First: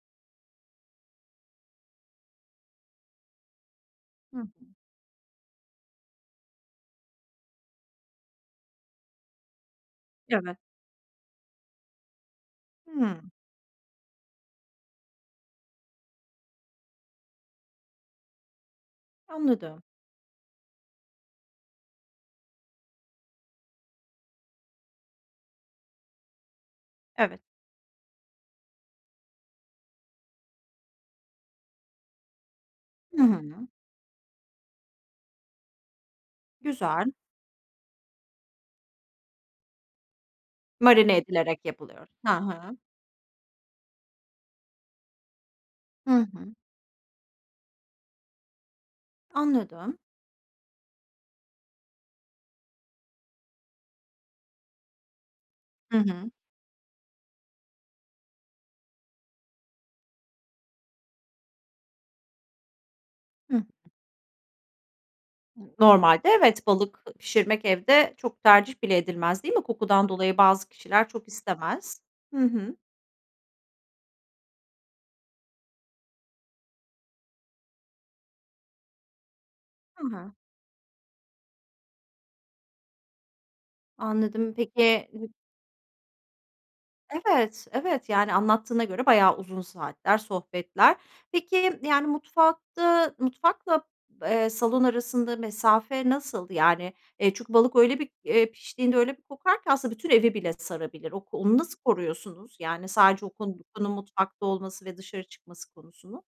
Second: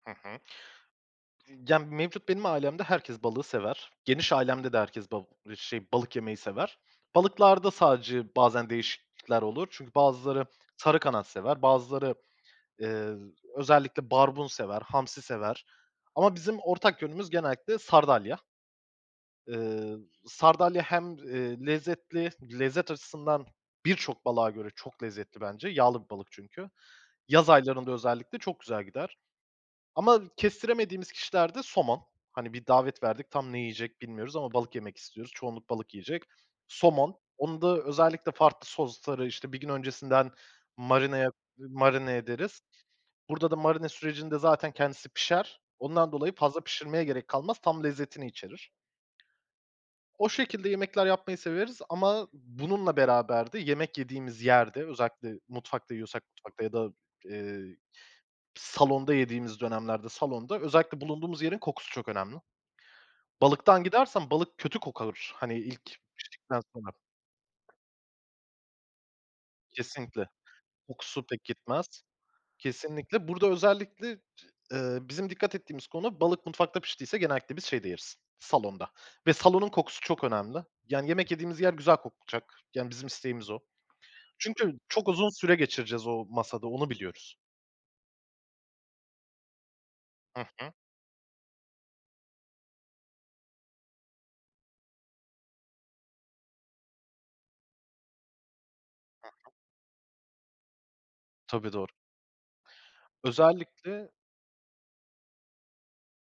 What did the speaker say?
Hı hı. Ya, mevcut benim ailemde herkes balığı sever. Geniş Hı hı. ailemde de herkes bal şey, balık yemeyi sever. Balıklarda sadece bazen değişiklikler olur. Çünkü bazıları Evet. sarı kanat sever, bazıları, eee, Hıı. özellikle barbun sever, hamsi sever ama bizim ortak yönümüz genellikle sardalya. Anladım. Eee, sardalya hem, eee, lezzetli, lezzet açısından birçok balığa göre çok lezzetli bence. Yağlı bir balık çünkü. Evet. Yaz aylarında özellikle çok güzel gider ama kestiremediğimiz kişilerde somon. Hani, bir davet Hı verdik tam ne hı. yiyecek bilmiyoruz ama balık yemek istiyoruz, çoğunluk balık yiyecek. Güzel. Somon, onu da özellikle farklı sosları, işte, bir gün öncesinden Marine marinaya, edilerek yapılıyor. marine Ha ederiz. ha. Burada da marine sürecinde zaten kendisi pişer. Hı Ondan dolayı hı. fazla pişirmeye gerek kalmaz, tam lezzetini içerir. Anladım. O şekilde yemekler yapmayı severiz ama bununla beraber de yemek yediğimiz yerde, özellikle mutfakta Hı yiyorsak hı. mutfakta ya da, eee, salonda yediğimiz dönemlerde, salonda özellikle bulunduğumuz yerin kokusu çok önemli. Hı hı. Balıktan gidersen balık kötü kokar, hani, Imm, ilk normalde piştikten evet, sonra. balık pişirmek evde çok tercih bile edilmez, değil mi? Kokudan Kesinlikle, dolayı bazı kişiler kokusu çok pek gitmez. istemez. Hı hı. Kesinlikle. Burada özellikle, eee, bizim dikkat ettiğimiz konu, balık mutfakta piştiyse genellikle biz şeyde yeriz salonda ve salonun kokusu Hı çok hı. önemli. Yani yemek yediğimiz yer güzel kokacak. Yani bizim isteğimiz o. Anladım. Çünkü çok Peki uzun [unintelligible] süre geçireceğiz o masada, onu biliyoruz. Evet, evet, yani, anlattığına göre bayağı uzun saatler Hı hı. sohbetler. Peki, yani mutfakta mutfakla, eee, salon arasında mesafe nasıl? Yani, eee, çünkü balık öyle bir, eee, piştiğinde öyle bir Hı hı. kokar ki aslında bütün evi bile sarabilir. Ok onu Tabii nasıl doğru. koruyorsunuz, yani sadece o kokunun Özellikle mutfakta olması ve dışarı çıkması konusunu?